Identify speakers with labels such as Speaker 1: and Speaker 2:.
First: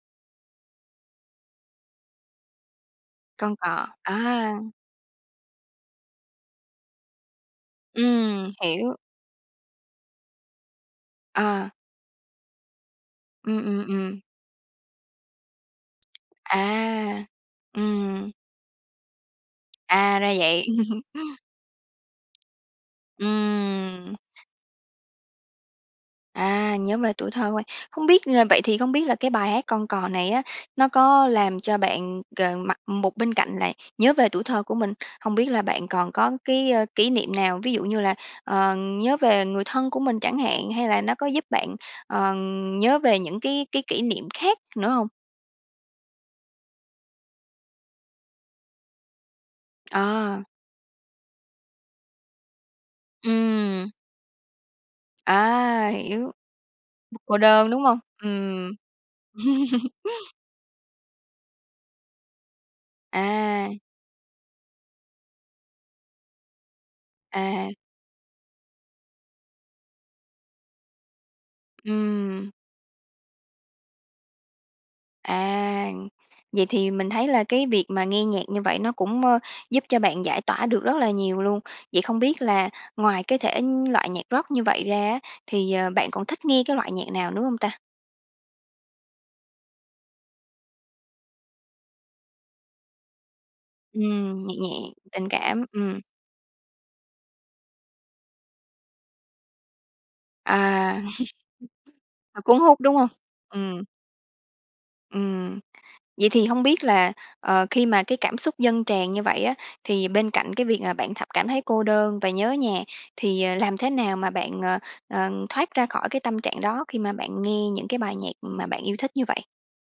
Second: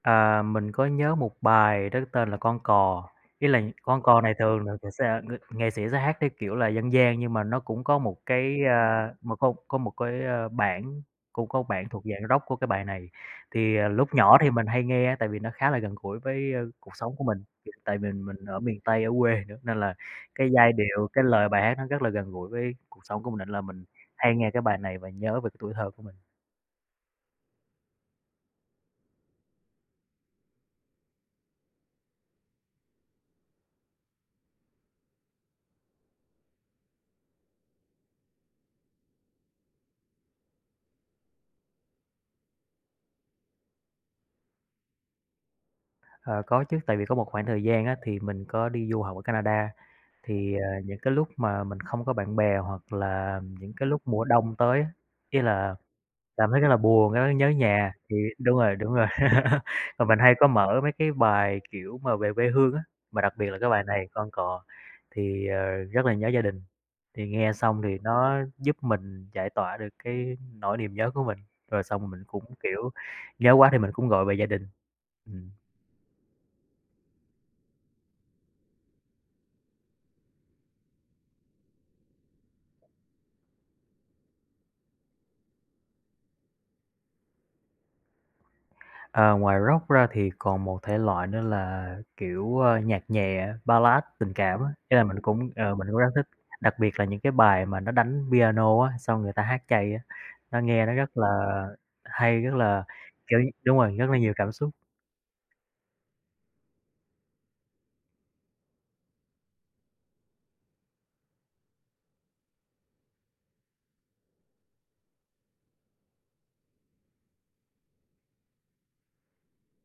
Speaker 1: À, mình có nhớ một bài đó tên là "Con Cò", ý
Speaker 2: "Con
Speaker 1: là
Speaker 2: Cò",
Speaker 1: "Con Cò" này thường là
Speaker 2: à!
Speaker 1: mình sẽ sa ng nghệ sĩ sẽ hát cái kiểu là dân gian nhưng mà nó cũng có một
Speaker 2: Ừm,
Speaker 1: cái,
Speaker 2: hiểu.
Speaker 1: a, nó có có một cái, a, bản cũng có
Speaker 2: Ờ.
Speaker 1: bản thuộc dạng Rock của cái bài này
Speaker 2: Ừm,
Speaker 1: thì,
Speaker 2: ừm,
Speaker 1: à, lúc
Speaker 2: ừm.
Speaker 1: nhỏ thì mình hay nghe tại vì nó khá là gần gũi với, a, cuộc sống của
Speaker 2: À,
Speaker 1: mình, tại vì
Speaker 2: ừm.
Speaker 1: mình ở miền Tây ở quê nữa nên là
Speaker 2: À, ra
Speaker 1: cái
Speaker 2: vậy.
Speaker 1: giai điệu, cái lời bài hát nó rất là gần gũi với cuộc sống của mình nên là mình
Speaker 2: Ừm.
Speaker 1: hay nghe cái bài này và nhớ về cái tuổi thơ của mình.
Speaker 2: À, nhớ về tuổi thơ của bạn. Hông biết, ờ vậy thì hông biết là cái bài hát "Con Cò" này á, nó có làm cho bạn, ờ, mặt một bên cạnh là nhớ về tuổi thơ của mình, hông biết là bạn còn có cái, ơ, kỷ niệm nào, ví dụ như là, ờ, nhớ về người thân của mình chẳng hạn, hay là nó có giúp bạn, ờ, nhớ về những cái cái kỷ niệm khác nữa hông?
Speaker 1: Ờ, có chứ, tại vì có một khoảng thời gian á, thì mình có đi du học ở Canada
Speaker 2: À.
Speaker 1: thì, à, những cái lúc mà mình không có bạn bè hoặc là những cái
Speaker 2: Ừm.
Speaker 1: lúc mùa đông tới á, ý là
Speaker 2: À, hiểu.
Speaker 1: cảm thấy rất là buồn
Speaker 2: B
Speaker 1: á,
Speaker 2: cô
Speaker 1: nhớ
Speaker 2: đơn, đúng
Speaker 1: nhà,
Speaker 2: hông?
Speaker 1: thì đúng
Speaker 2: Ừm.
Speaker 1: rồi, đúng rồi, và mình hay có mở mấy cái bài, kiểu, mà về quê hương á, mà đặc biệt là cái
Speaker 2: À.
Speaker 1: bài này, "Con Cò" thì, ờ, rất là nhớ gia đình. Thì nghe
Speaker 2: À.
Speaker 1: xong thì nó giúp mình giải tỏa được cái nỗi niềm nhớ của mình, rồi xong mình cũng,
Speaker 2: Ừm.
Speaker 1: kiểu, nhớ quá thì mình cũng gọi về gia đình, ừm.
Speaker 2: À, vậy thì mình thấy là cái việc mà nghe nhạc như vậy nó cũng, ơ, giúp cho bạn giải tỏa được rất là nhiều luôn, vậy không biết là ngoài cái thể, ưm, loại nhạc Rock như vậy ra á, thì, ờ, bạn còn thích nghe cái loại nhạc nào nữa hông ta?
Speaker 1: Ờ, ngoài Rock ra thì còn một thể loại nữa là, kiểu, ơ, nhạc nhẹ, Ballad, tình
Speaker 2: Ừm, nhẹ
Speaker 1: cảm á,
Speaker 2: nhẹ,
Speaker 1: ý là mình
Speaker 2: tình
Speaker 1: cũng
Speaker 2: cảm,
Speaker 1: ờ, mình cũng
Speaker 2: ừm.
Speaker 1: rất thích, đặc biệt là những cái bài mà nó đánh piano á, xong người ta hát chay á, nó nghe nó
Speaker 2: À.
Speaker 1: rất là hay,
Speaker 2: À,
Speaker 1: rất
Speaker 2: cuốn hút,
Speaker 1: là
Speaker 2: đúng hông?
Speaker 1: kiểu đúng
Speaker 2: Ừm.
Speaker 1: rồi, rất là nhiều cảm xúc.
Speaker 2: Ừm, vậy thì hông biết là, ờ, khi mà cái cảm xúc dâng tràn như vậy á, thì bên cạnh cái việc mà bạn thập cảm thấy cô đơn và nhớ nhà thì, ờ, làm thế nào mà bạn, ờ, ờ, thoát ra khỏi cái tâm trạng đó khi mà bạn nghe những cái bài nhạc mà bạn yêu thích như vậy?